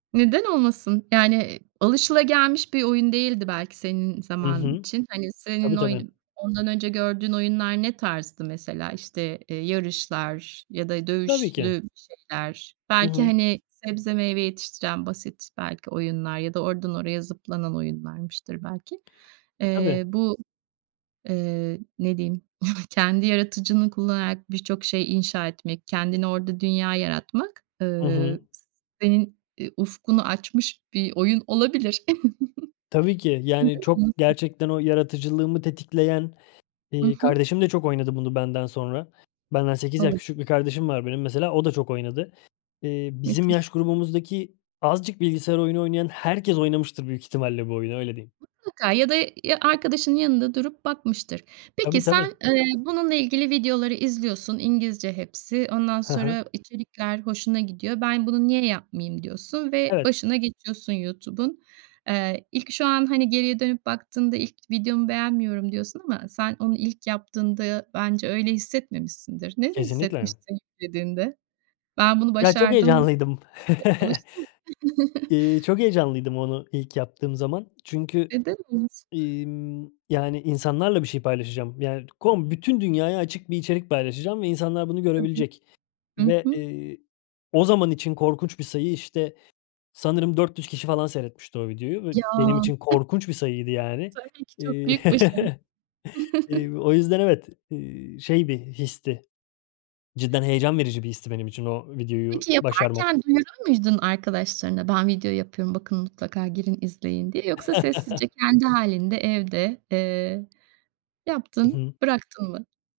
Neden olmasın? Yani, alışılagelmiş bir oyun değildi belki senin Hı zamanın hı. için. Hani, Tabii senin oy tabii. ondan önce gördüğün oyunlar ne tarzdı mesela? İşte, eee, yarışlar ya da Tabii ki. dövüşlü şeyler. Hı Belki, hı. hani, sebze meyve yetiştiren basit, belki, oyunlar ya da oradan oraya zıplanan oyunlarmıştır belki. Tabii. Eee, bu, eee, ne diyeyim? Kendi yaratıcılığını kullanarak birçok şey inşa etmek, kendini orada dünya yaratmak, Hı hı. eee, s senin, eee, ufkunu açmış bir oyun olabilir. Tabii ki, Neden yani, çok olmasın? gerçekten o yaratıcılığımı tetikleyen, Hı eee, hı. kardeşim de çok oynadı bunu benden sonra. Benden 8 yaş küçük Anladım. bir kardeşim var benim, mesela, o da çok oynadı. Eee, bizim Müthiş. yaş grubumuzdaki azıcık bilgisayar oyunu oynayan herkes oynamıştır büyük ihtimalle bu oyunu, öyle diyeyim. Mutlaka ya da ya arkadaşının yanında durup bakmıştır. Peki, Tabii tabii. sen, eee, bununla ilgili videoları izliyorsun. İngilizce hepsi. Ondan Hı hı. sonra içerikler hoşuna gidiyor. "Ben bunu niye yapmayayım?" diyorsun ve Evet. başına geçiyorsun YouTube'un. Eee, ilk şu an hani geriye dönüp baktığında "İlk videomu beğenmiyorum." diyorsun ama sen onu ilk yaptığında bence öyle hissetmemişsindir. Nasıl Kesinlikle. hissetmişsin yüklediğinde? Ben bunu Ya, çok başardım. heyecanlıydım. E, alıştım. Iıı, çok heyecanlıydım onu ilk yaptığım zaman. Çünkü, Neden olmasın? iii, ımm, yani, insanlarla bir şey paylaşacağım. Yani, kom bütün dünyaya açık bir içerik paylaşacağım ve insanlar bunu Tabii. görebilecek. Hı Ve, hı. eee, o zaman için korkunç bir sayı, işte, sanırım 400 kişi falan seyretmişti o videoyu. Ya. [unintelligible] Benim için korkunç bir sayıydı, yani. Tabii ki çok büyük başarı. Eee, o yüzden, evet, eee, şey bir histi. Cidden heyecan verici bir histi benim için o videoyu Peki, başarmak. yaparken duyurur muydun arkadaşlarına? "Ben video yapıyorum, bakın mutlaka girin izleyin." diye. Yoksa sessizce kendi hâlinde evde, eee, Hı yaptın hı. bıraktın mı?